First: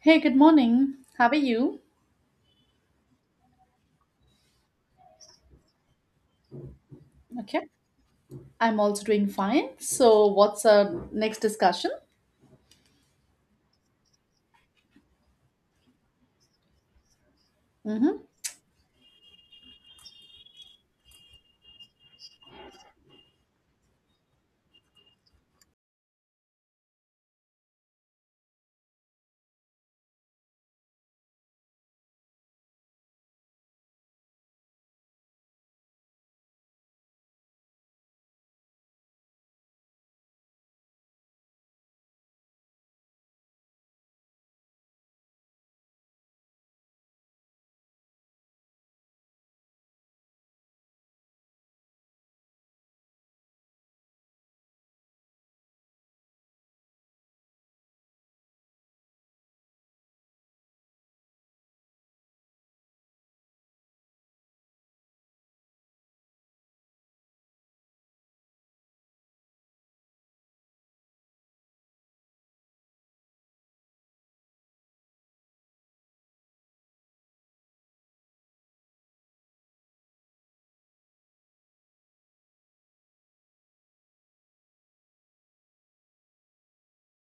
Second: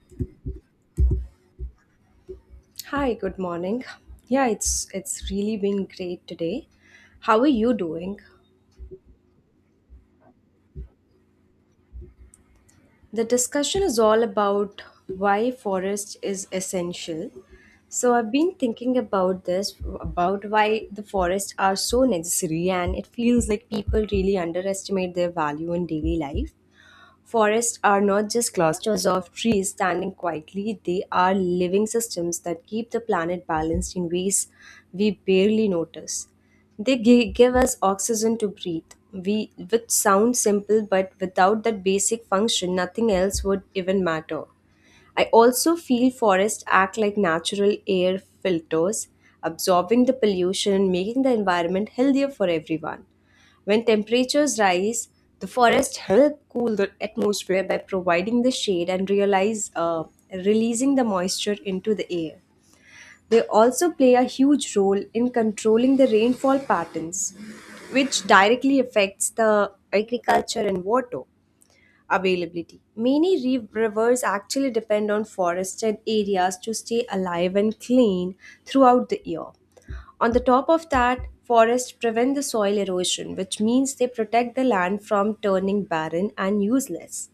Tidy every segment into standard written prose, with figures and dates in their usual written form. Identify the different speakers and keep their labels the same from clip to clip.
Speaker 1: Hey, good morning. How are you?
Speaker 2: Hi, good morning. Yeah, it's really been great today. How are
Speaker 1: Okay.
Speaker 2: you doing?
Speaker 1: I'm also doing fine. So, what's our next discussion?
Speaker 2: The discussion is all about why forest is essential. So
Speaker 1: Mm-hmm.
Speaker 2: I've been thinking about this about why the forests are so necessary and it feels like people really underestimate their value in daily life. Forests are not just clusters of trees standing quietly, they are living systems that keep the planet balanced in ways we barely notice. They give us oxygen to breathe, we, which sounds simple, but without that basic function, nothing else would even matter. I also feel forests act like natural air filters, absorbing the pollution and making the environment healthier for everyone. When temperatures rise, the forests help cool the atmosphere by providing the shade and realize, releasing the moisture into the air. They also play a huge role in controlling the rainfall patterns, which directly affects the agriculture and water availability. Many rivers actually depend on forested areas to stay alive and clean throughout the year. On the top of that, forests prevent the soil erosion, which means they protect the land from turning barren and useless.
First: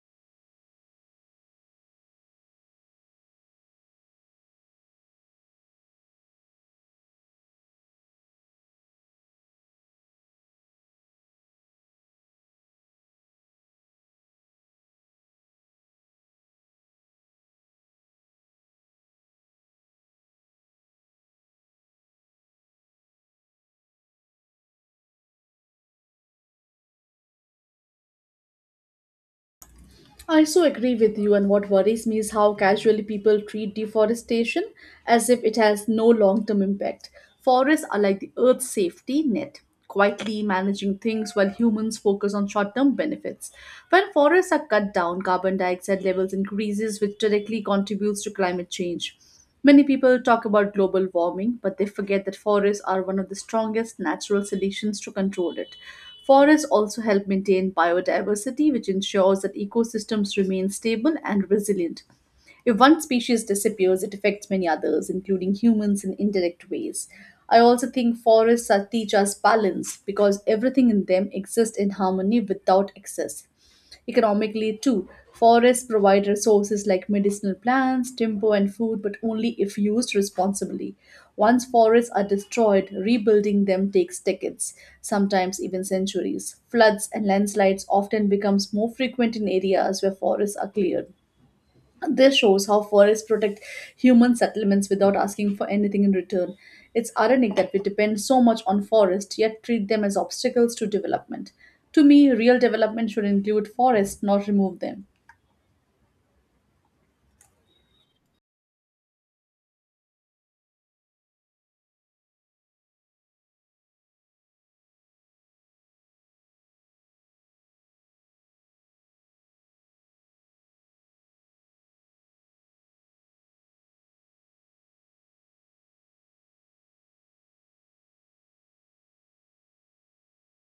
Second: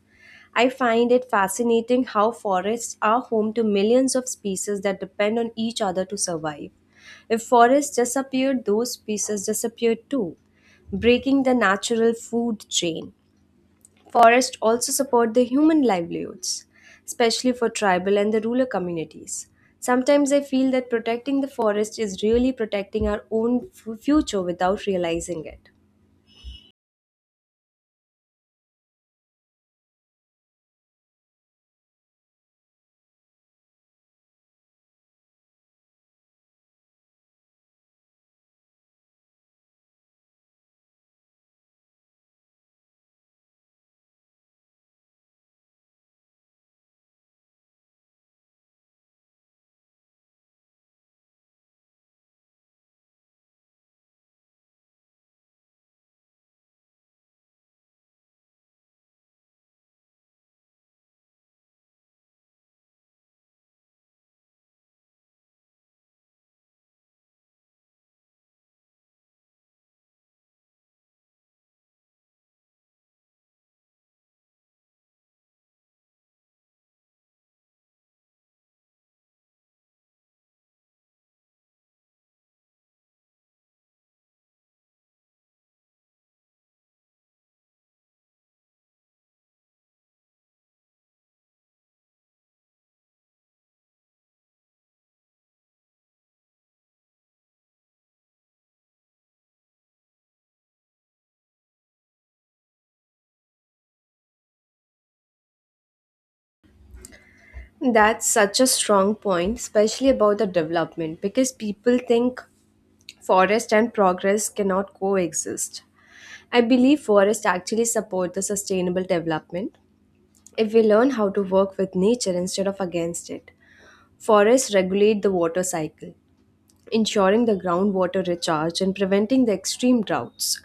Speaker 2: I find it fascinating how forests are home to millions of species that depend on each other to survive. If forests disappeared, those species disappeared too, breaking the natural food chain. Forests also support the human livelihoods, especially for tribal and the rural communities. Sometimes I feel that protecting the forest is really protecting our own future without realizing it.
Speaker 1: I so agree with you, and what worries me is how casually people treat deforestation as if it has no long term impact. Forests are like the earth's safety net, quietly managing things while humans focus on short term benefits. When forests are cut down, carbon dioxide levels increases, which directly contributes to climate change. Many people talk about global warming, but they forget that forests are one of the strongest natural solutions to control it. Forests also help maintain biodiversity, which ensures that ecosystems remain stable and resilient. If one species disappears, it affects many others, including humans in indirect ways. I also think forests are, teach us balance because everything in them exists in harmony without excess. Economically, too, forests provide resources like medicinal plants, timber, and food, but only if used responsibly. Once forests are destroyed, rebuilding them takes decades, sometimes even centuries. Floods and landslides often becomes more frequent in areas where forests are cleared. This shows how forests protect human settlements without asking for anything in return. It's ironic that we depend so much on forests yet treat them as obstacles to development. To me, real development should include forests, not remove them.
Speaker 2: That's such a strong point, especially about the development, because people think forest and progress cannot coexist. I believe forests actually support the sustainable development if we learn how to work with nature instead of against it. Forests regulate the water cycle, ensuring the groundwater recharge and preventing the extreme droughts.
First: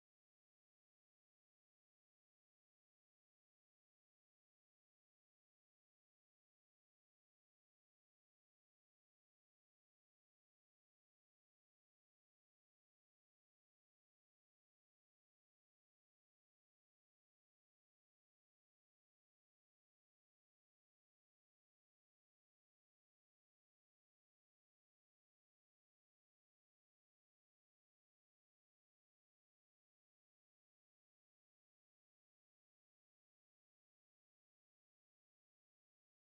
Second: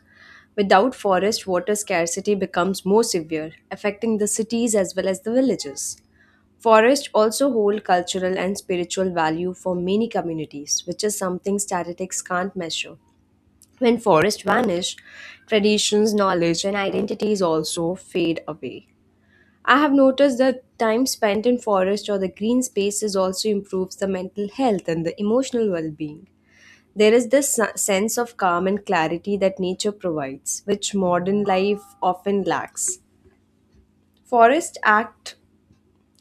Speaker 2: Without forest, water scarcity becomes more severe, affecting the cities as well as the villages. Forests also hold cultural and spiritual value for many communities, which is something statistics can't measure. When forests vanish, traditions, knowledge, and identities also fade away. I have noticed that time spent in forest or the green spaces also improves the mental health and the emotional well-being. There is this sense of calm and clarity that nature provides, which modern life often lacks. Forests act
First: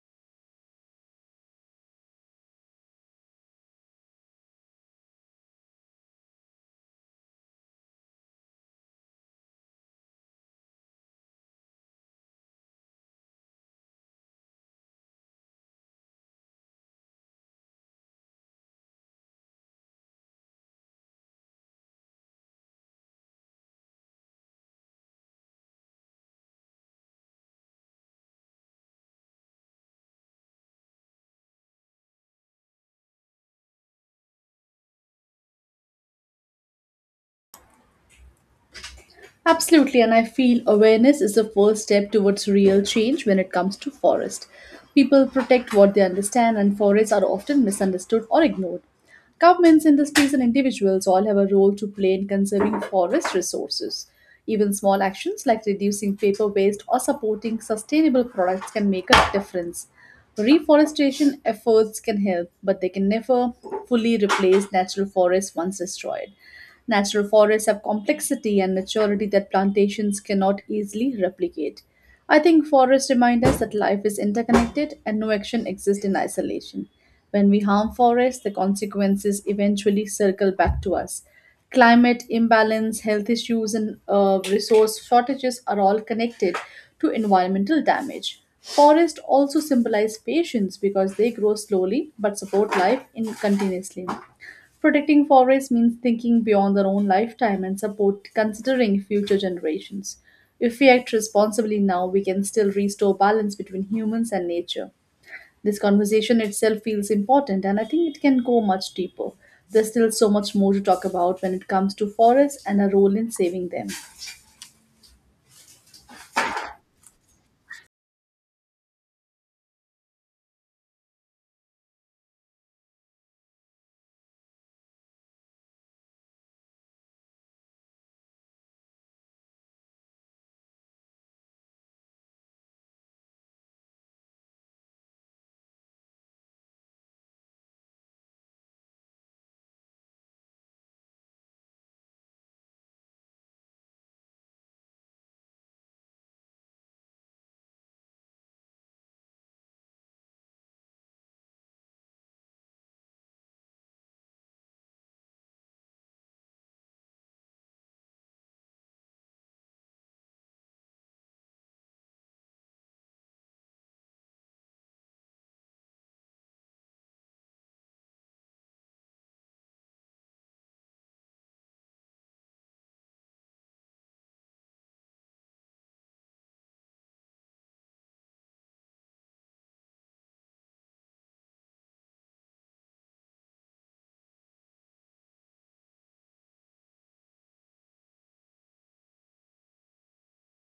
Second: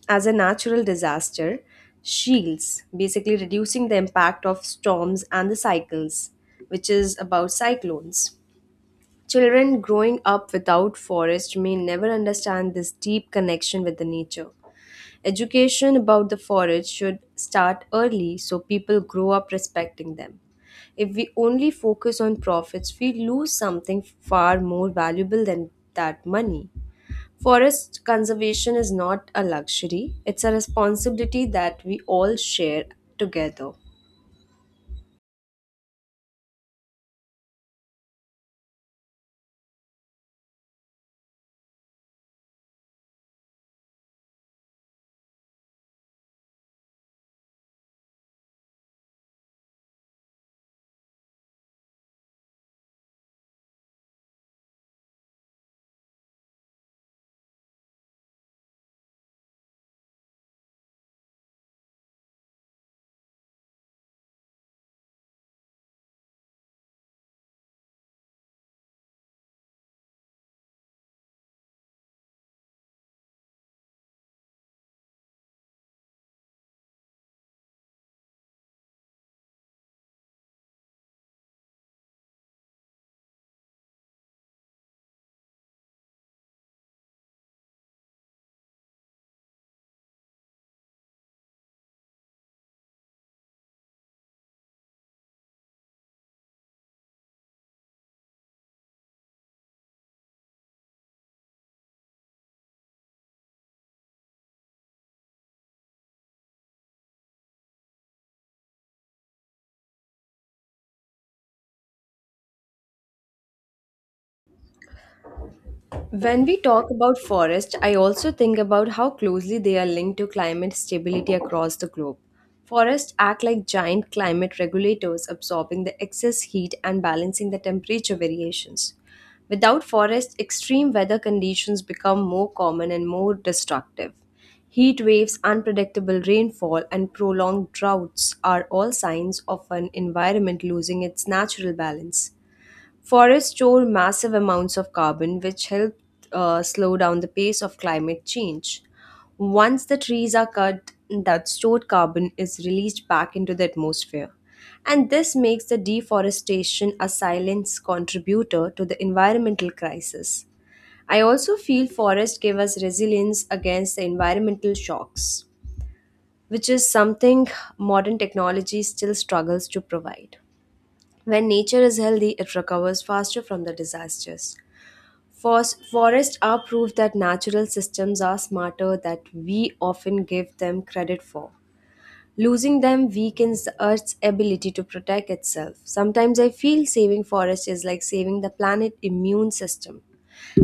Speaker 2: as a natural disaster shields, basically reducing the impact of storms and the cycles, which is about cyclones. Children growing up without forest may never understand this deep connection with the nature. Education about the forest should start early so people grow up respecting them. If we only focus on profits, we lose something far more valuable than that money. Forest conservation is not a luxury, it's a responsibility that we all share together.
Speaker 1: Absolutely, and I feel awareness is the first step towards real change when it comes to forest. People protect what they understand, and forests are often misunderstood or ignored. Governments, industries, and individuals all have a role to play in conserving forest resources. Even small actions like reducing paper waste or supporting sustainable products can make a difference. Reforestation efforts can help, but they can never fully replace natural forests once destroyed. Natural forests have complexity and maturity that plantations cannot easily replicate. I think forests remind us that life is interconnected and no action exists in isolation. When we harm forests, the consequences eventually circle back to us. Climate imbalance, health issues, and resource shortages are all connected to environmental damage. Forests also symbolize patience because they grow slowly but support life in continuously. Protecting forests means thinking beyond our own lifetime and support considering future generations. If we act responsibly now, we can still restore balance between humans and nature. This conversation itself feels important, and I think it can go much deeper. There's still so much more to talk about when it comes to forests and our role in saving them.
Speaker 2: When we talk about forests, I also think about how closely they are linked to climate stability across the globe. Forests act like giant climate regulators, absorbing the excess heat and balancing the temperature variations. Without forests, extreme weather conditions become more common and more destructive. Heat waves, unpredictable rainfall, and prolonged droughts are all signs of an environment losing its natural balance. Forests store massive amounts of carbon, which help slow down the pace of climate change. Once the trees are cut, that stored carbon is released back into the atmosphere. And this makes the deforestation a silent contributor to the environmental crisis. I also feel forests give us resilience against the environmental shocks, which is something modern technology still struggles to provide. When nature is healthy, it recovers faster from the disasters. Forests are proof that natural systems are smarter than we often give them credit for. Losing them weakens the Earth's ability to protect itself. Sometimes I feel saving forests is like saving the planet's immune system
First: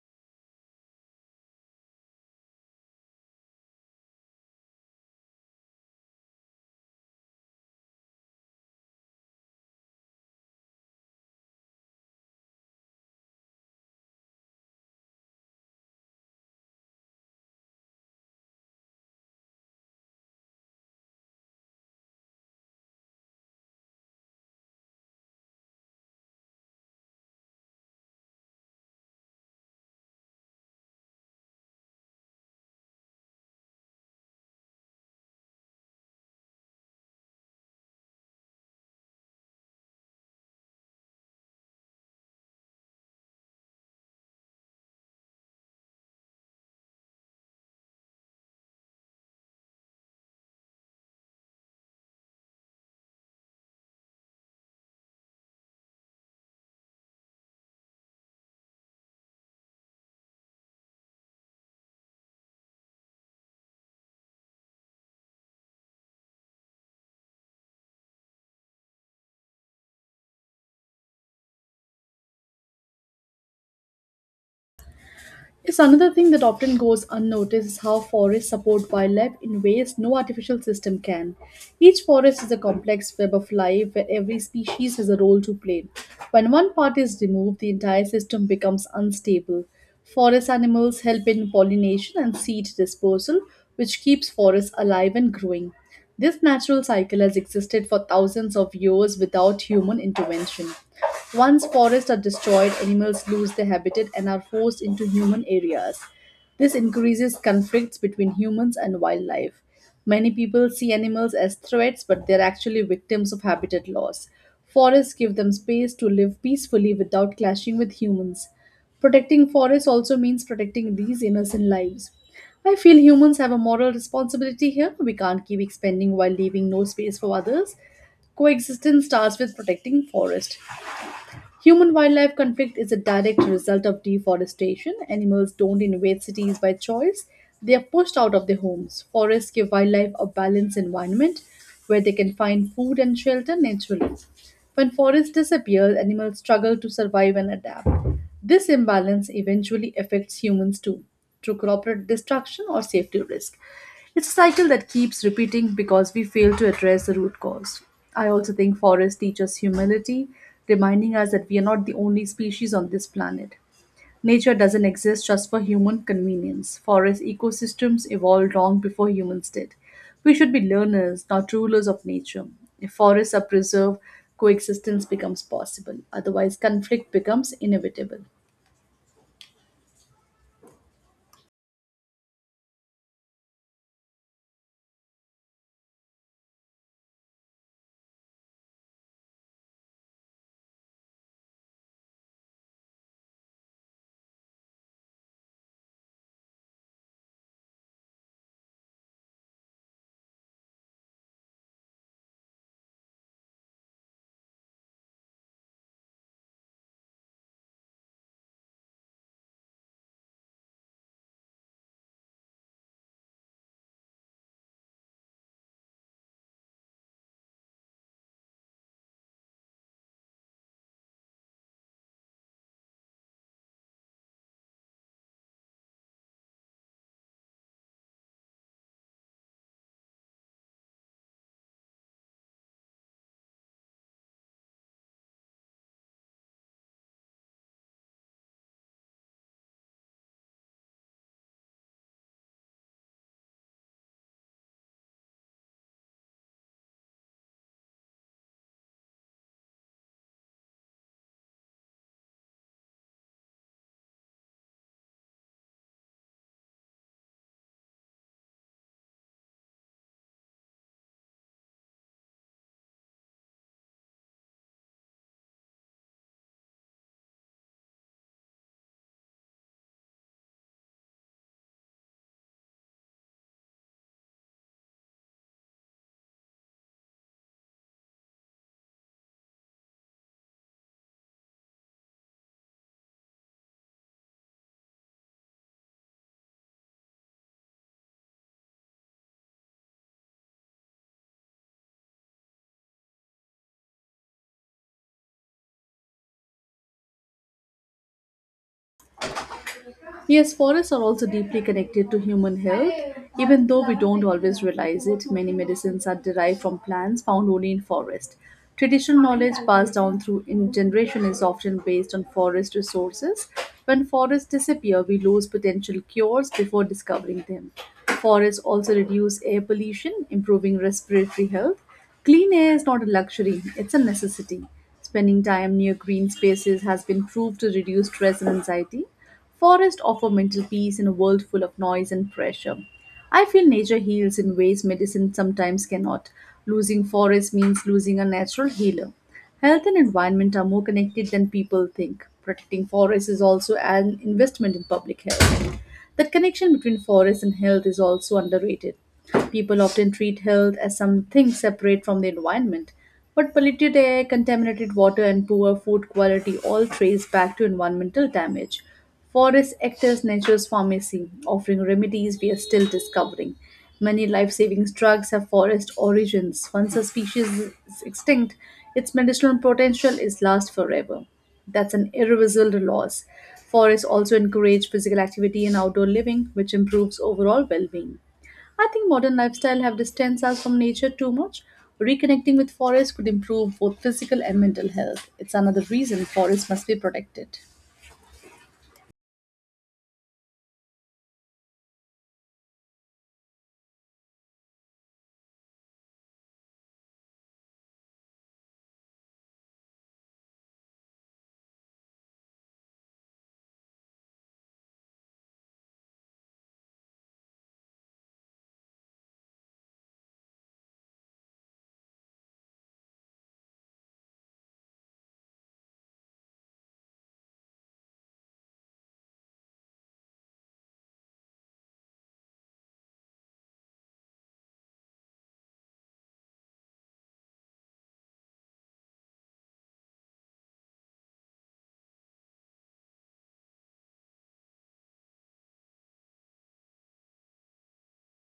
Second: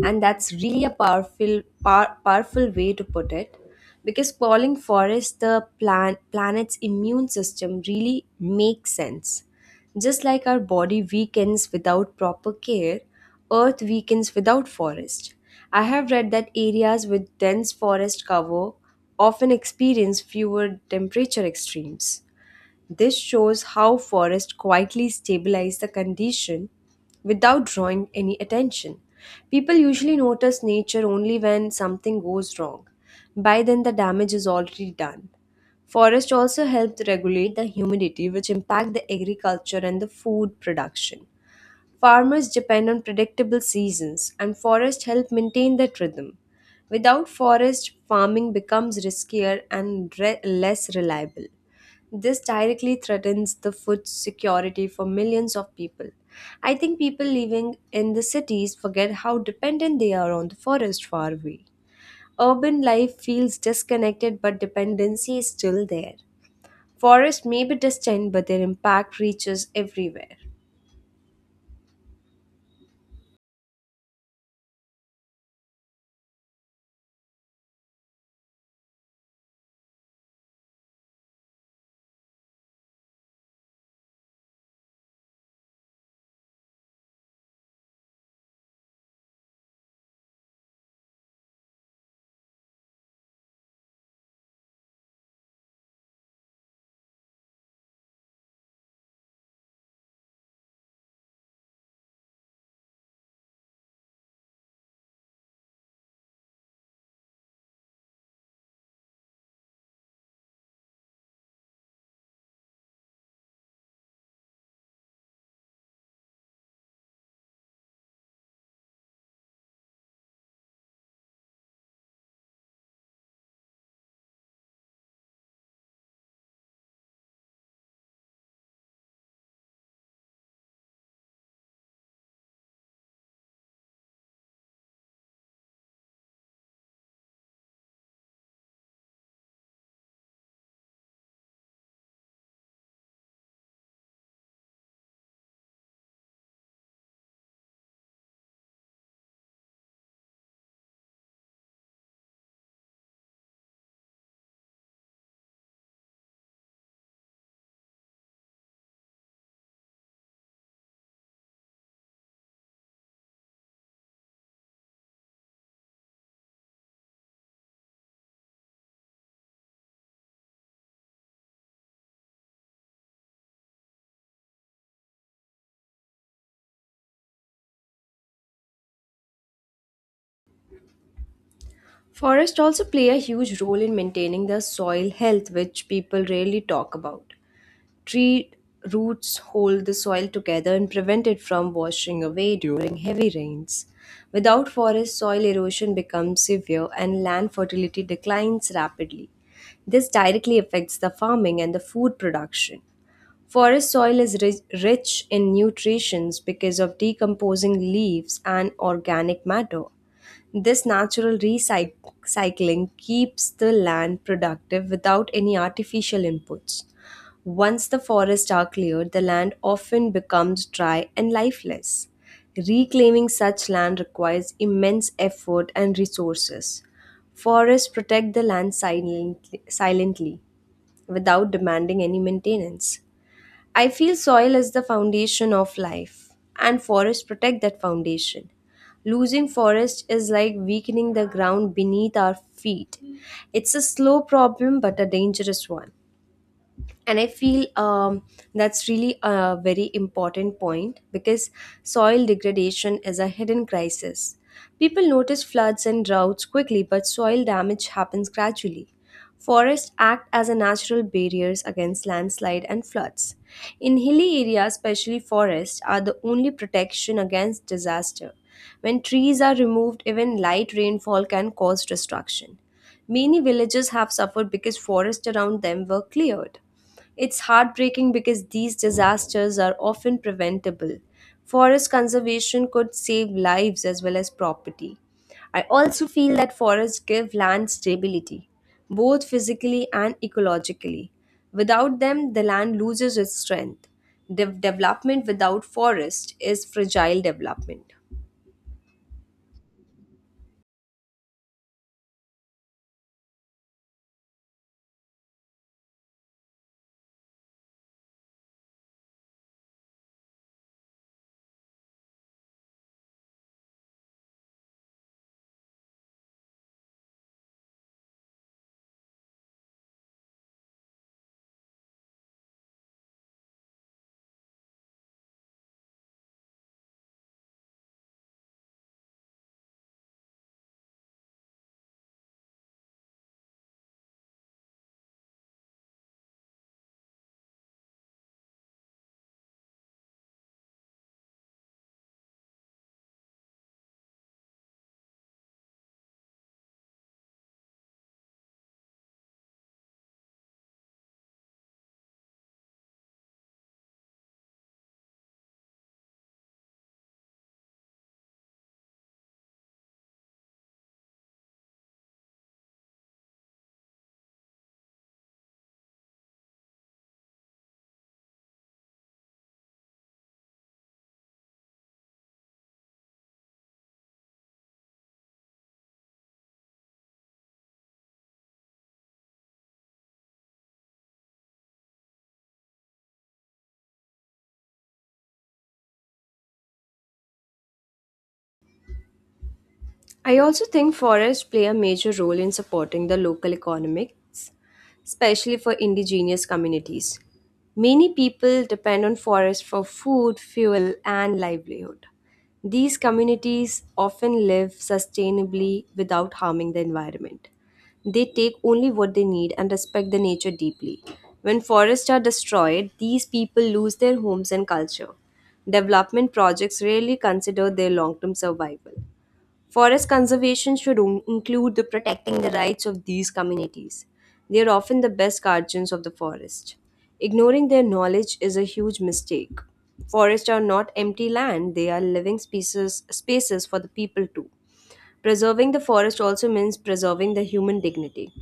Speaker 2: and that's really a powerful way to put it because calling forests the planet's immune system really makes sense just like our body weakens without proper care, earth weakens without forest. I have read that areas with dense forest cover often experience fewer temperature extremes. This shows how forests quietly stabilize the condition without drawing any attention. People usually notice nature only when something goes wrong. By then, the damage is already done. Forests also help to regulate the humidity, which impact the agriculture and the food production. Farmers depend on predictable seasons, and forests help maintain that rhythm. Without forest, farming becomes riskier and less reliable. This directly threatens the food security for millions of people. I think people living in the cities forget how dependent they are on the forest far away. Urban life feels disconnected, but dependency is still there. Forests may be distant, but their impact reaches everywhere.
Speaker 1: Yes, another thing that often goes unnoticed is how forests support wildlife in ways no artificial system can. Each forest is a complex web of life where every species has a role to play. When one part is removed, the entire system becomes unstable. Forest animals help in pollination and seed dispersal, which keeps forests alive and growing. This natural cycle has existed for thousands of years without human intervention. Once forests are destroyed, animals lose their habitat and are forced into human areas. This increases conflicts between humans and wildlife. Many people see animals as threats, but they're actually victims of habitat loss. Forests give them space to live peacefully without clashing with humans. Protecting forests also means protecting these innocent lives. I feel humans have a moral responsibility here. We can't keep expanding while leaving no space for others. Coexistence starts with protecting forest. Human wildlife conflict is a direct result of deforestation. Animals don't invade cities by choice, they are pushed out of their homes. Forests give wildlife a balanced environment where they can find food and shelter naturally. When forests disappear, animals struggle to survive and adapt. This imbalance eventually affects humans too, through corporate destruction or safety risk. It's a cycle that keeps repeating because we fail to address the root cause. I also think forests teach us humility, reminding us that we are not the only species on this planet. Nature doesn't exist just for human convenience. Forest ecosystems evolved long before humans did. We should be learners, not rulers of nature. If forests are preserved, coexistence becomes possible. Otherwise, conflict becomes inevitable.
Speaker 2: Forests also play a huge role in maintaining the soil health, which people rarely talk about. Tree roots hold the soil together and prevent it from washing away during heavy rains. Without forests, soil erosion becomes severe and land fertility declines rapidly. This directly affects the farming and the food production. Forest soil is rich in nutrients because of decomposing leaves and organic matter. This natural recycling keeps the land productive without any artificial inputs. Once the forests are cleared, the land often becomes dry and lifeless. Reclaiming such land requires immense effort and resources. Forests protect the land silently without demanding any maintenance. I feel soil is the foundation of life, and forests protect that foundation. Losing forest is like weakening the ground beneath our feet. It's a slow problem, but a dangerous one. And I feel that's really a very important point because soil degradation is a hidden crisis. People notice floods and droughts quickly, but soil damage happens gradually. Forests act as a natural barriers against landslide and floods. In hilly areas especially, forests are the only protection against disaster. When trees are removed, even light rainfall can cause destruction. Many villages have suffered because forests around them were cleared. It's heartbreaking because these disasters are often preventable. Forest conservation could save lives as well as property. I also feel that forests give land stability, both physically and ecologically. Without them, the land loses its strength. Development without forest is fragile development.
Speaker 1: Yes, forests are also deeply connected to human health. Even though we don't always realize it, many medicines are derived from plants found only in forest. Traditional knowledge passed down through in generation is often based on forest resources. When forests disappear, we lose potential cures before discovering them. Forests also reduce air pollution, improving respiratory health. Clean air is not a luxury, it's a necessity. Spending time near green spaces has been proved to reduce stress and anxiety. Forests offer mental peace in a world full of noise and pressure. I feel nature heals in ways medicine sometimes cannot. Losing forests means losing a natural healer. Health and environment are more connected than people think. Protecting forests is also an investment in public health. That connection between forest and health is also underrated. People often treat health as something separate from the environment, but polluted air, contaminated water, and poor food quality all trace back to environmental damage. Forests act as Nature's Pharmacy, offering remedies we are still discovering. Many life saving drugs have forest origins. Once a species is extinct, its medicinal potential is lost forever. That's an irreversible loss. Forests also encourage physical activity and outdoor living, which improves overall well being. I think modern lifestyle have distanced us from nature too much. Reconnecting with forests could improve both physical and mental health. It's another reason forests must be protected.
Speaker 2: I also think forests play a major role in supporting the local economics, especially for indigenous communities. Many people depend on forests for food, fuel, and livelihood. These communities often live sustainably without harming the environment. They take only what they need and respect the nature deeply. When forests are destroyed, these people lose their homes and culture. Development projects rarely consider their long term survival. Forest conservation should include the protecting the rights of these communities. They are often the best guardians of the forest. Ignoring their knowledge is a huge mistake. Forests are not empty land, they are living species, spaces for the people too. Preserving the forest also means preserving the human dignity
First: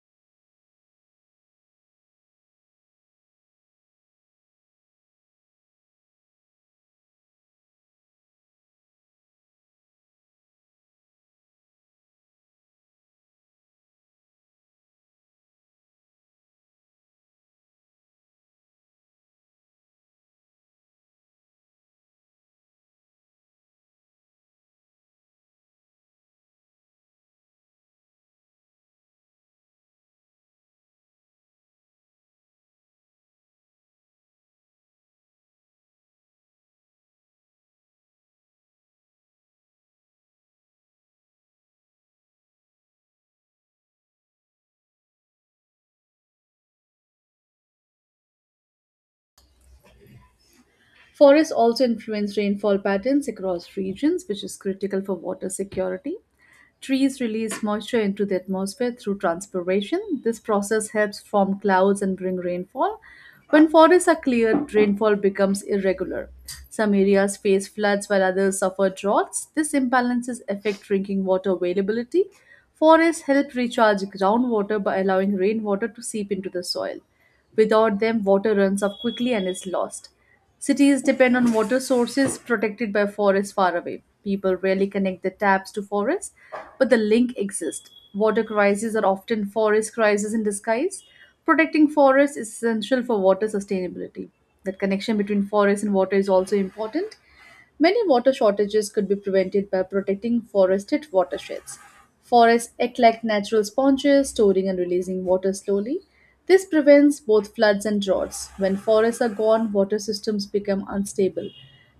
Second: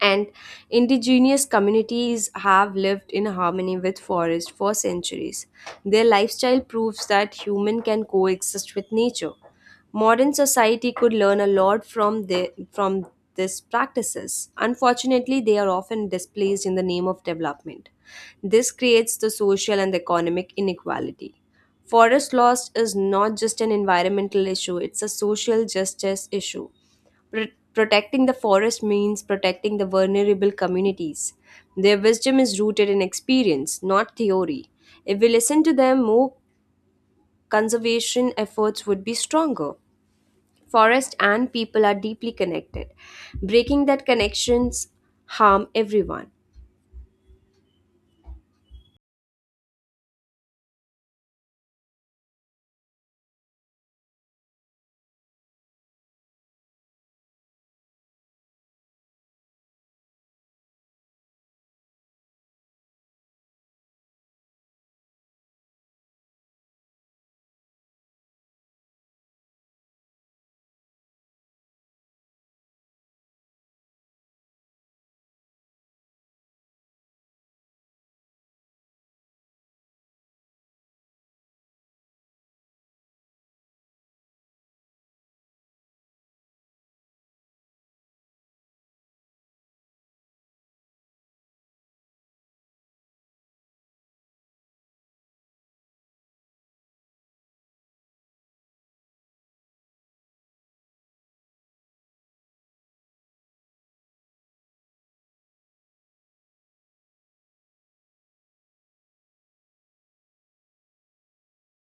Speaker 2: and indigenous communities have lived in harmony with forest for centuries. Their lifestyle proves that human can coexist with nature. Modern society could learn a lot from these practices. Unfortunately, they are often displaced in the name of development. This creates the social and economic inequality. Forest loss is not just an environmental issue, it's a social justice issue. Pr- protecting the forest means protecting the vulnerable communities. Their wisdom is rooted in experience, not theory. If we listen to them, more conservation efforts would be stronger. Forest and people are deeply connected. Breaking that connections harm everyone.
Speaker 1: Forests also influence rainfall patterns across regions, which is critical for water security. Trees release moisture into the atmosphere through transpiration. This process helps form clouds and bring rainfall. When forests are cleared, rainfall becomes irregular. Some areas face floods while others suffer droughts. This imbalances affect drinking water availability. Forests help recharge groundwater by allowing rainwater to seep into the soil. Without them, water runs off quickly and is lost. Cities depend on water sources protected by forests far away. People rarely connect their taps to forests, but the link exists. Water crises are often forest crises in disguise. Protecting forests is essential for water sustainability. That connection between forest and water is also important. Many water shortages could be prevented by protecting forested watersheds. Forests act like natural sponges, storing and releasing water slowly. This prevents both floods and droughts. When forests are gone, water systems become unstable.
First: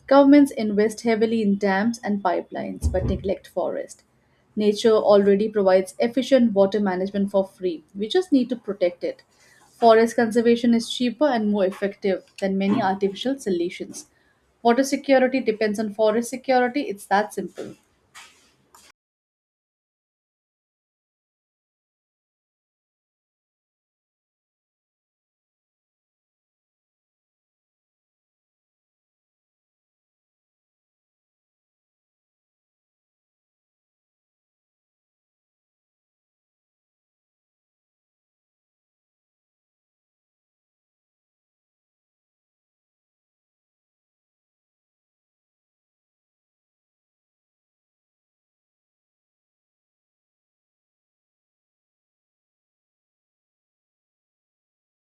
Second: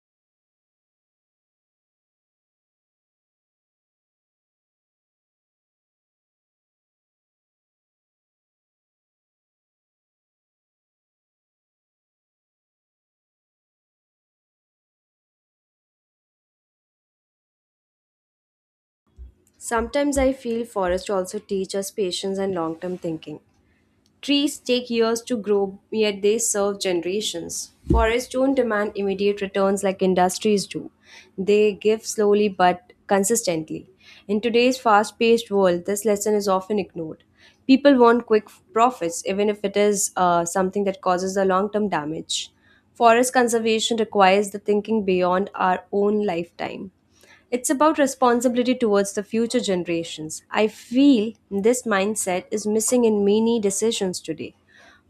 Speaker 1: Governments invest heavily in dams and pipelines but neglect forests. Nature already provides efficient water management for free. We just need to protect it. Forest conservation is cheaper and more effective than many artificial solutions. Water security depends on forest security. It's that simple.
Speaker 2: Sometimes I feel forest also teach us patience and long-term thinking. Trees take years to grow, yet they serve generations. Forests don't demand immediate returns like industries do. They give slowly but consistently. In today's fast paced world, this lesson is often ignored. People want quick profits, even if it is something that causes a long term damage. Forest conservation requires the thinking beyond our own lifetime. It's about responsibility towards the future generations. I feel this mindset is missing in many decisions today.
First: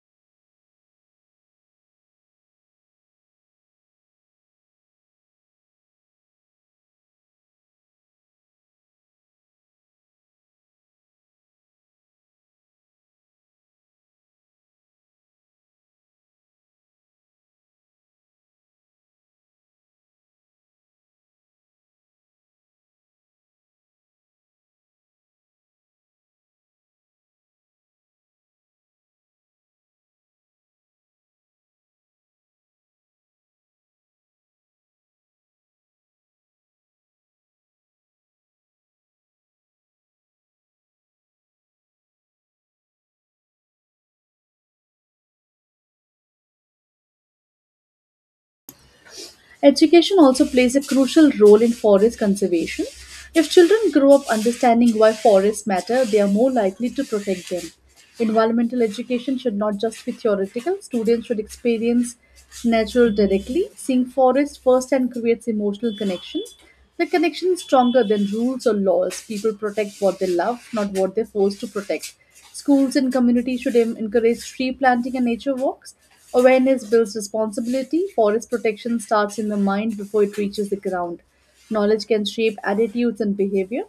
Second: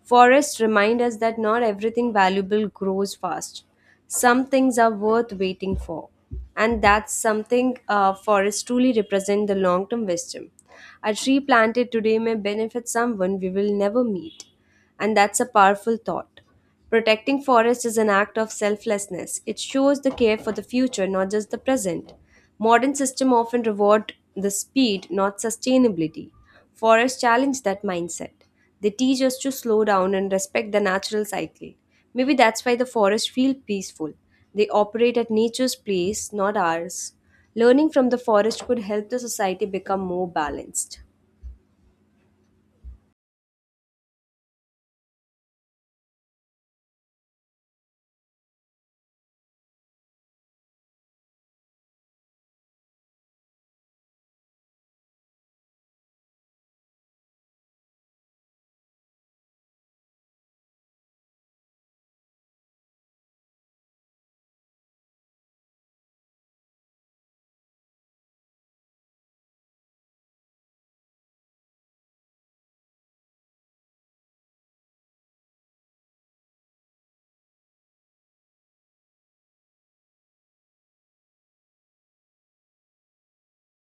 Speaker 2: Forests remind us that not everything valuable grows fast. Some things are worth waiting for. And that's something forests truly represent the long term wisdom. A tree planted today may benefit someone we will never meet. And that's a powerful thought. Protecting forests is an act of selflessness. It shows the care for the future, not just the present. Modern system often reward the speed, not sustainability. Forests challenge that mindset. They teach us to slow down and respect the natural cycle. Maybe that's why the forests feel peaceful. They operate at nature's pace, not ours. Learning from the forest could help the society become more balanced.
Speaker 1: Education also plays a crucial role in forest conservation. If children grow up understanding why forests matter, they are more likely to protect them. Environmental education should not just be theoretical, students should experience nature directly. Seeing forests firsthand creates emotional connection. The connection is stronger than rules or laws. People protect what they love, not what they're forced to protect. Schools and communities should encourage tree planting and nature walks. Awareness builds responsibility. Forest protection starts in the mind before it reaches the ground. Knowledge can shape attitudes and behavior.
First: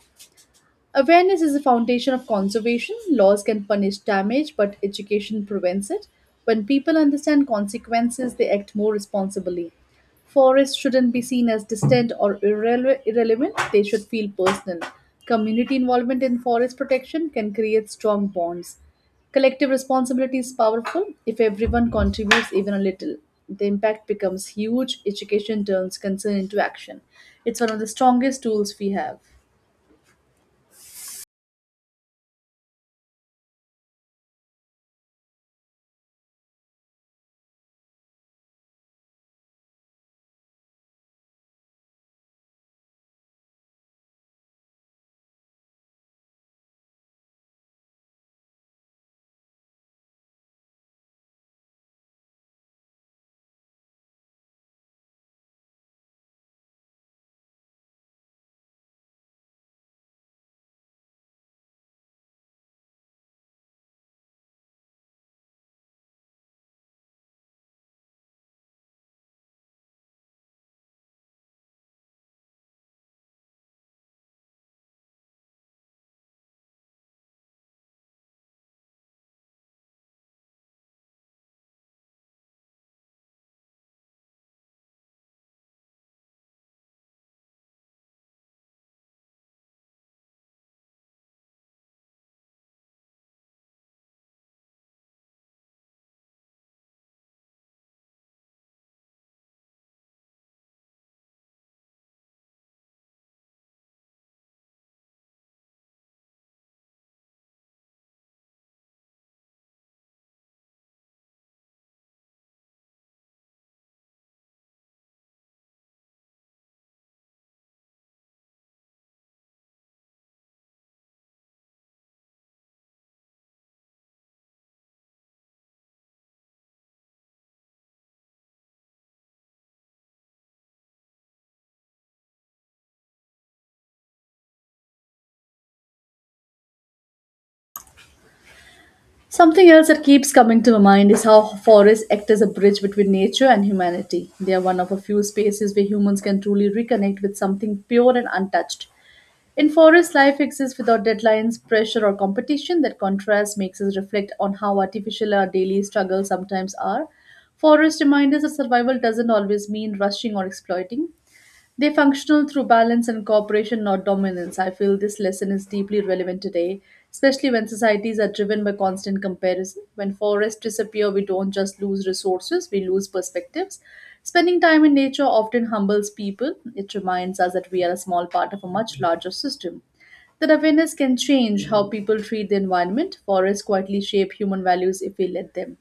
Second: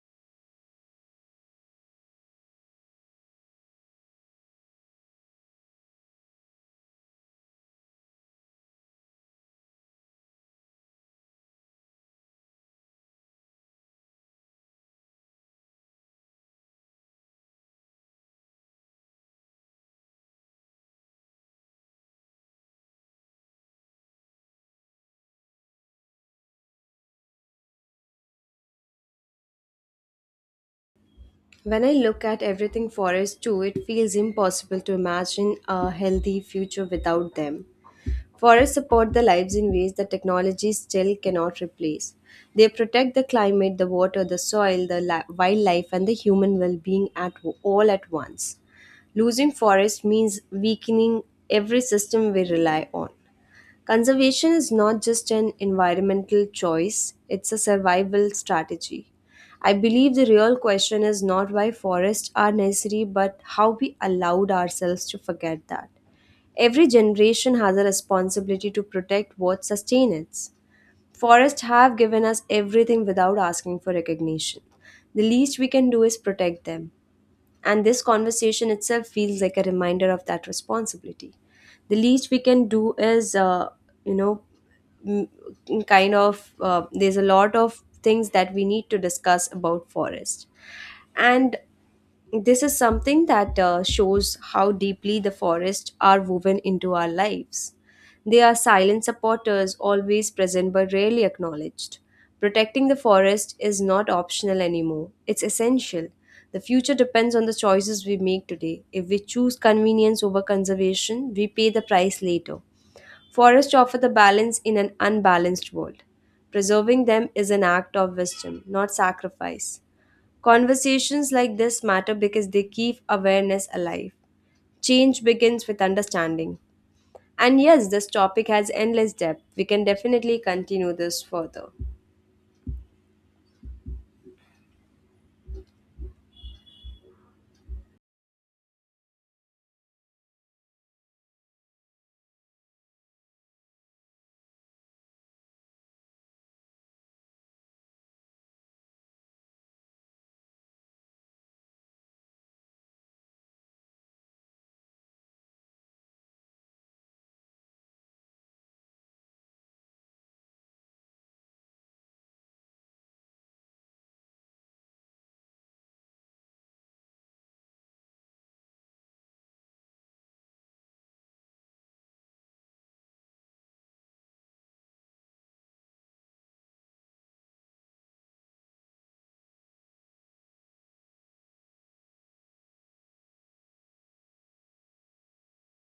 Speaker 1: Awareness is the foundation of conservation. Laws can punish damage, but education prevents it. When people understand consequences, they act more responsibly. Forests shouldn't be seen as distant or irrelevant, they should feel personal. Community involvement in forest protection can create strong bonds. Collective responsibility is powerful. If everyone contributes even a little, the impact becomes huge. Education turns concern into action. It's one of the strongest tools we have.
Speaker 2: When I look at everything forests do, it feels impossible to imagine a healthy future without them. Forests support the lives in ways that technology still cannot replace. They protect the climate, the water, the soil, the wildlife, and the human well being at all at once. Losing forests means weakening every system we rely on. Conservation is not just an environmental choice, it's a survival strategy. I believe the real question is not why forests are necessary, but how we allowed ourselves to forget that. Every generation has a responsibility to protect what sustains it. Forests have given us everything without asking for recognition. The least we can do is protect them. And this conversation itself feels like a reminder of that responsibility. The least we can do is, you know, m- there's a lot of things that we need to discuss about forest. And this is something that shows how deeply the forests are woven into our lives. They are silent supporters, always present but rarely acknowledged. Protecting the forest is not optional anymore, it's essential. The future depends on the choices we make today. If we choose convenience over conservation, we pay the price later. Forests offer the balance in an unbalanced world. Preserving them is an act of wisdom, not sacrifice. Conversations like this matter because they keep awareness alive. Change begins with understanding. And yes, this topic has endless depth. We can definitely continue this further.
Speaker 1: Something else that keeps coming to my mind is how forests act as a bridge between nature and humanity. They are one of a few spaces where humans can truly reconnect with something pure and untouched. In forests, life exists without deadlines, pressure, or competition. That contrast makes us reflect on how artificial our daily struggles sometimes are. Forest remind us that survival doesn't always mean rushing or exploiting. They functional through balance and cooperation, not dominance. I feel this lesson is deeply relevant today, especially when societies are driven by constant comparison. When forests disappear, we don't just lose resources, we lose perspectives. Spending time in nature often humbles people. It reminds us that we are a small part of a much larger system. That awareness can change how people treat the environment. Forests quietly shape human values if we let them.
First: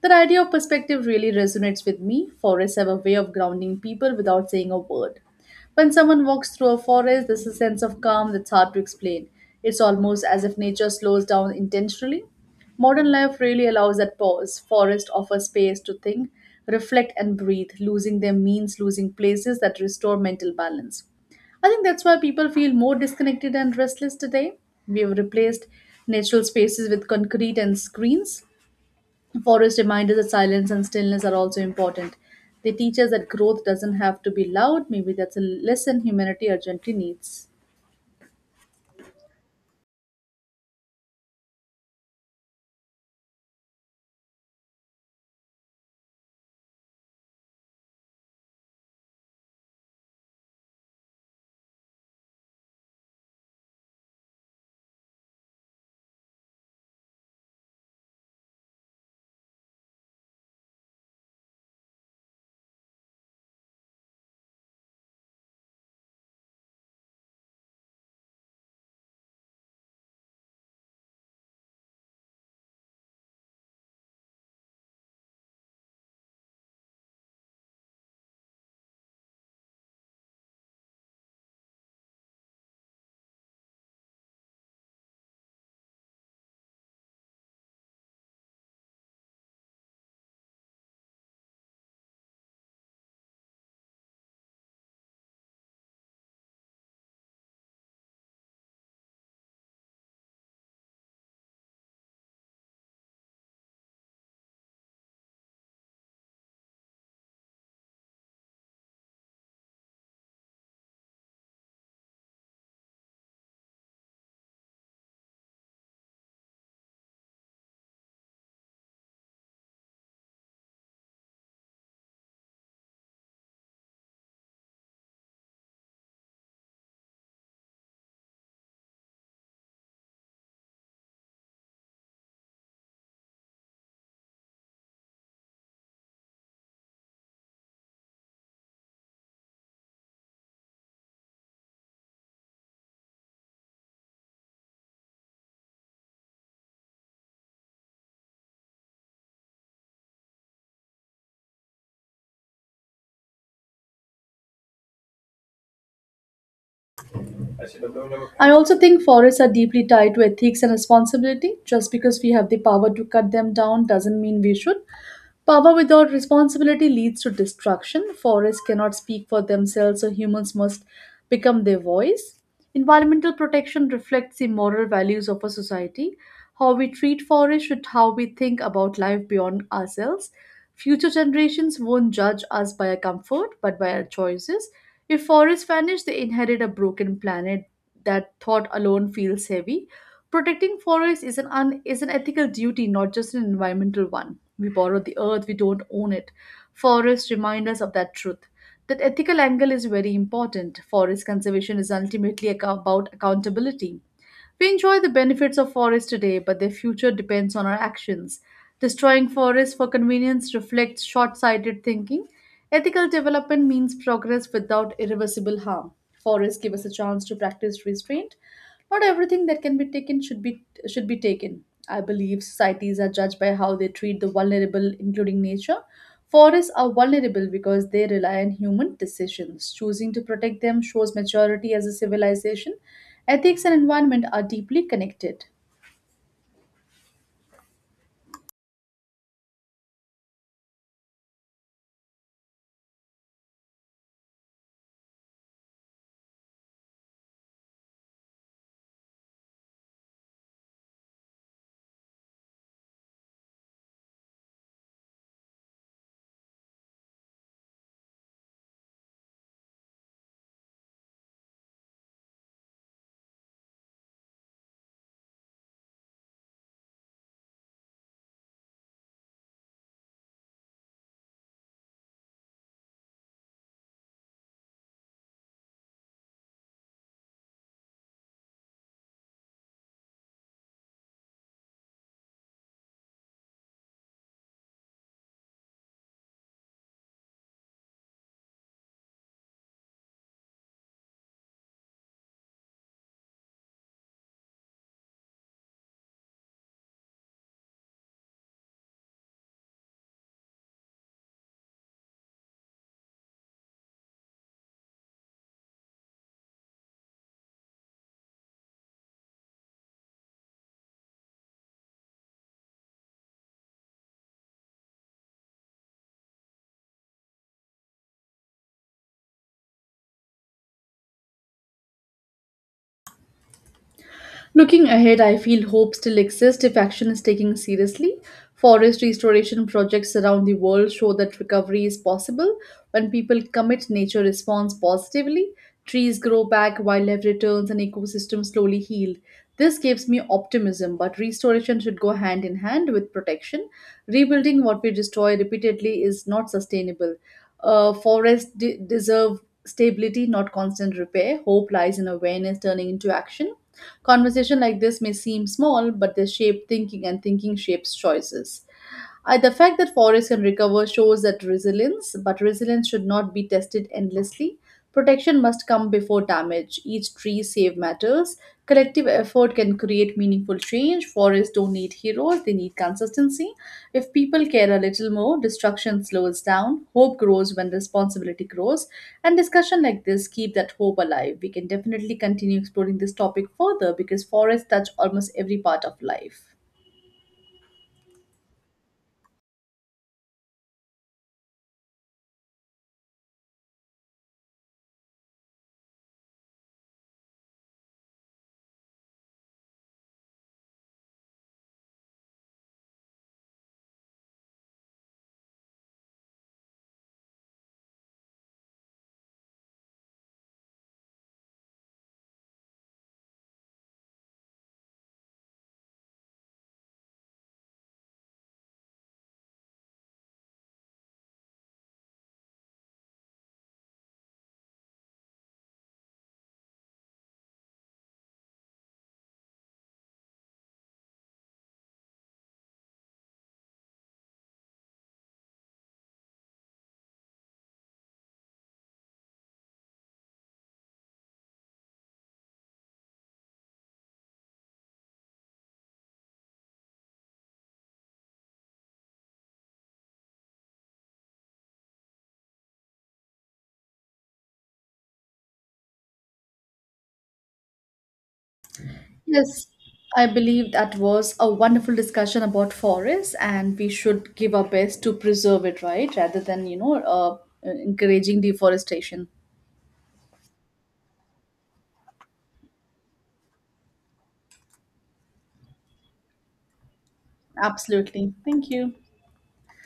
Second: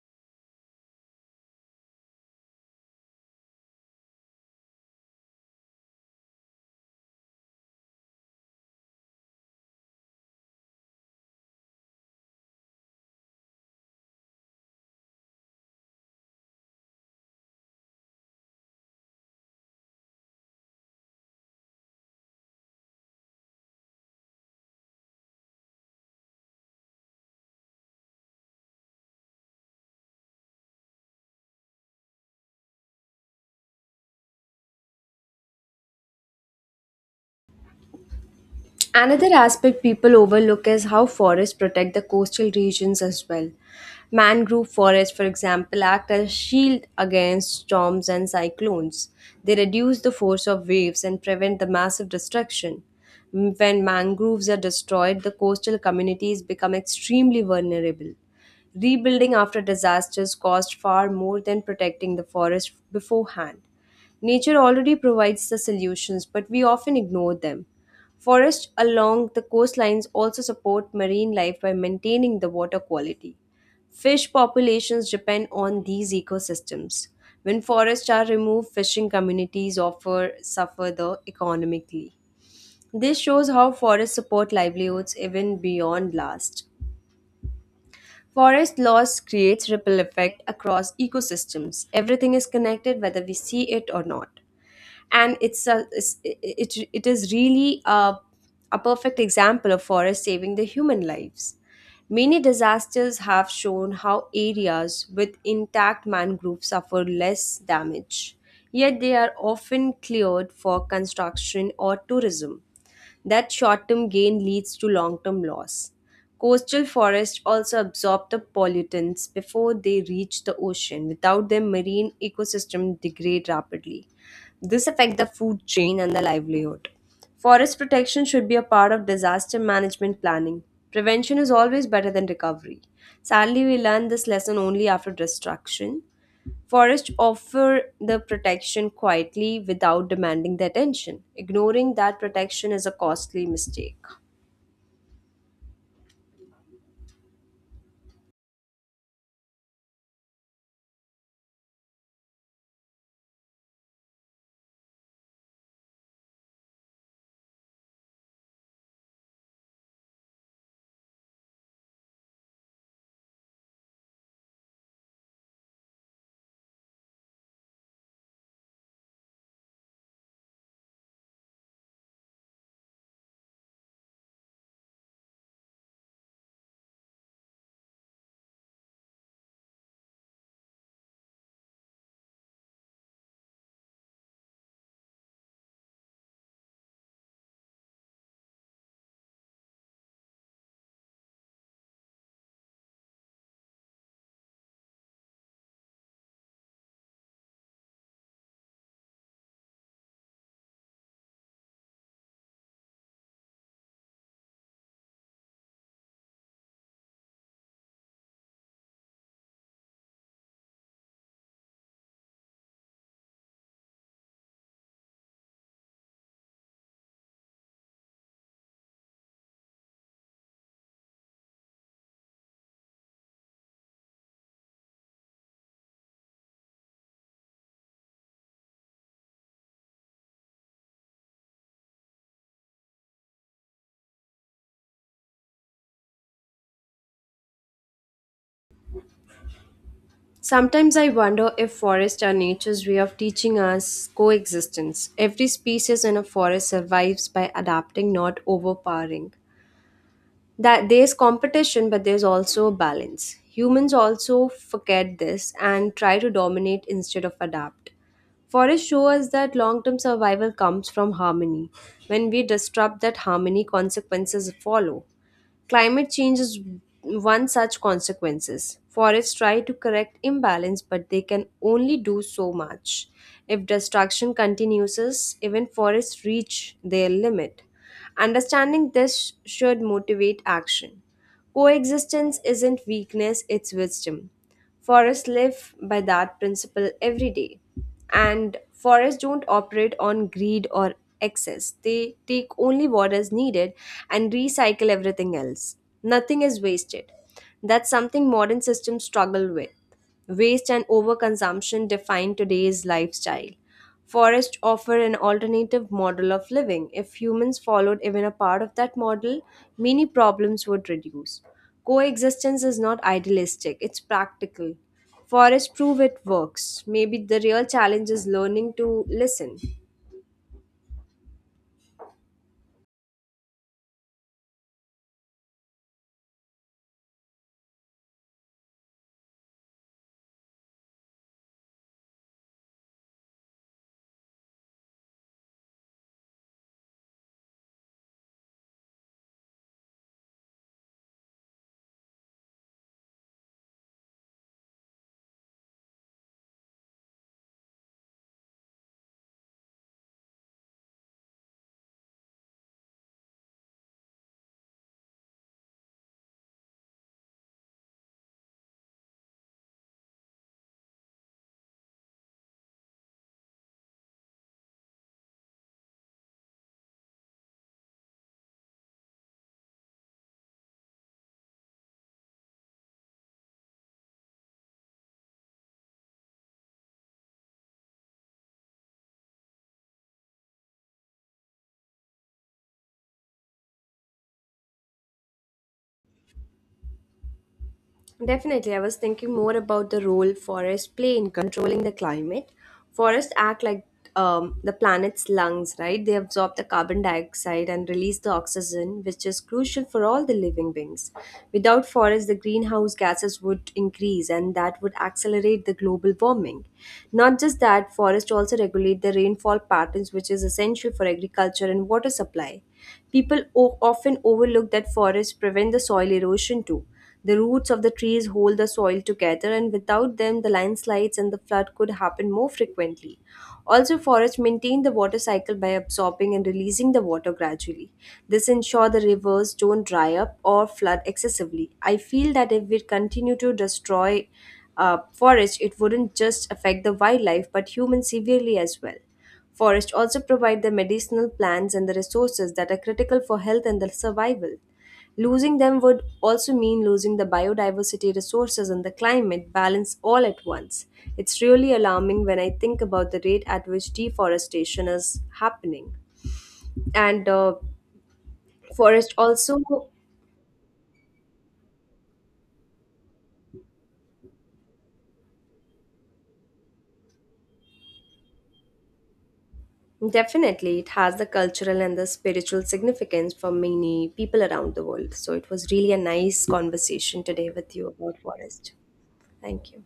Speaker 1: That idea of perspective really resonates with me. Forests have a way of grounding people without saying a word. When someone walks through a forest, there's a sense of calm that's hard to explain. It's almost as if nature slows down intentionally. Modern life really allows that pause. Forests offer space to think, reflect, and breathe. Losing them means losing places that restore mental balance. I think that's why people feel more disconnected and restless today. We have replaced natural spaces with concrete and screens. Forest reminders that silence and stillness are also important. They teach us that growth doesn't have to be loud. Maybe that's a lesson humanity urgently needs.
Speaker 2: Another aspect people overlook is how forests protect the coastal regions as well. Mangrove forests, for example, act as shield against storms and cyclones. They reduce the force of waves and prevent the massive destruction. When mangroves are destroyed, the coastal communities become extremely vulnerable. Rebuilding after disasters costs far more than protecting the forest beforehand. Nature already provides the solutions, but we often ignore them. Forests along the coastlines also support marine life by maintaining the water quality. Fish populations depend on these ecosystems. When forests are removed, fishing communities offer suffer the economically. This shows how forests support livelihoods even beyond last. Forest loss creates ripple effect across ecosystems. Everything is connected whether we see it or not, and it's a it's, it is really a perfect example of forest saving the human lives. Many disasters have shown how areas with intact mangroves suffer less damage, yet they are often cleared for construction or tourism. That short-term gain leads to long-term loss. Coastal forests also absorb the pollutants before they reach the ocean. Without them, marine ecosystems degrade rapidly. This affects the food chain and the livelihood. Forest protection should be a part of disaster management planning. Prevention is always better than recovery. Sadly, we learn this lesson only after destruction. Forests offer the protection quietly without demanding the attention. Ignoring that protection is a costly mistake.
Speaker 1: I also think forests are deeply tied to ethics and responsibility. Just because we have the power to cut them down doesn't mean we should. Power without responsibility leads to destruction. Forests cannot speak for themselves, so humans must become their voice. Environmental protection reflects the moral values of a society. How we treat forests should how we think about life beyond ourselves. Future generations won't judge us by our comfort, but by our choices. If forests vanish, they inherit a broken planet that thought alone feels heavy. Protecting forests is an ethical duty, not just an environmental one. We borrow the earth, we don't own it. Forests remind us of that truth. That ethical angle is very important. Forest conservation is ultimately about accountability. We enjoy the benefits of forests today, but their future depends on our actions. Destroying forests for convenience reflects short sighted thinking. Ethical development means progress without irreversible harm. Forests give us a chance to practice restraint, not everything that can be taken should be taken. I believe societies are judged by how they treat the vulnerable, including nature. Forests are vulnerable because they rely on human decisions. Choosing to protect them shows maturity as a civilization. Ethics and environment are deeply connected.
Speaker 2: Sometimes I wonder if forests are nature's way of teaching us coexistence. Every species in a forest survives by adapting, not overpowering. That there's competition, but there's also a balance. Humans also forget this and try to dominate instead of adapt. Forests show us that long-term survival comes from harmony. When we disrupt that harmony, consequences follow. Climate change is one such consequences. Forests try to correct imbalance, but they can only do so much. If destruction continues, even forests reach their limit. Understanding this should motivate action. Coexistence isn't weakness, it's wisdom. Forests live by that principle every day. And forests don't operate on greed or excess. They take only what is needed and recycle everything else. Nothing is wasted. That's something modern systems struggle with. Waste and overconsumption define today's lifestyle. Forests offer an alternative model of living. If humans followed even a part of that model, many problems would reduce. Coexistence is not idealistic, it's practical. Forests prove it works. Maybe the real challenge is learning to listen.
Speaker 1: Looking ahead, I feel hope still exists if action is taken seriously. Forest restoration projects around the world show that recovery is possible when people commit, nature responds positively. Trees grow back, wildlife returns, and ecosystems slowly heal. This gives me optimism, but restoration should go hand in hand with protection. Rebuilding what we destroy repeatedly is not sustainable. Forests deserve stability, not constant repair. Hope lies in awareness turning into action. Conversation like this may seem small, but they shape thinking, and thinking shapes choices. The fact that forests can recover shows that resilience, but resilience should not be tested endlessly. Protection must come before damage. Each tree save matters. Collective effort can create meaningful change. Forests don't need heroes, they need consistency. If people care a little more, destruction slows down. Hope grows when responsibility grows. And discussion like this keep that hope alive. We can definitely continue exploring this topic further because forests touch almost every part of life.
Speaker 2: Definitely, I was thinking more about the role forests play in controlling the climate. Forests act like the planet's lungs, right? They absorb the carbon dioxide and release the oxygen, which is crucial for all the living beings. Without forests, the greenhouse gases would increase, and that would accelerate the global warming. Not just that, forests also regulate the rainfall patterns, which is essential for agriculture and water supply. People often overlook that forests prevent the soil erosion too. The roots of the trees hold the soil together, and without them, the landslides and the flood could happen more frequently. Also, forests maintain the water cycle by absorbing and releasing the water gradually. This ensures the rivers don't dry up or flood excessively. I feel that if we continue to destroy forests, it wouldn't just affect the wildlife but humans severely as well. Forests also provide the medicinal plants and the resources that are critical for health and the survival. Losing them would also mean losing the biodiversity resources and the climate balance all at once. It's really alarming when I think about the rate at which deforestation is happening. And forest also
Speaker 1: Yes, I believe that was a wonderful discussion about forests, and we should give our best to preserve it, right? Rather than, encouraging deforestation.
Speaker 2: definitely it has the cultural and the spiritual significance for many people around the world. So it was really a nice conversation today with you about
Speaker 1: Absolutely. Thank
Speaker 2: forest.
Speaker 1: you.
Speaker 2: Thank you.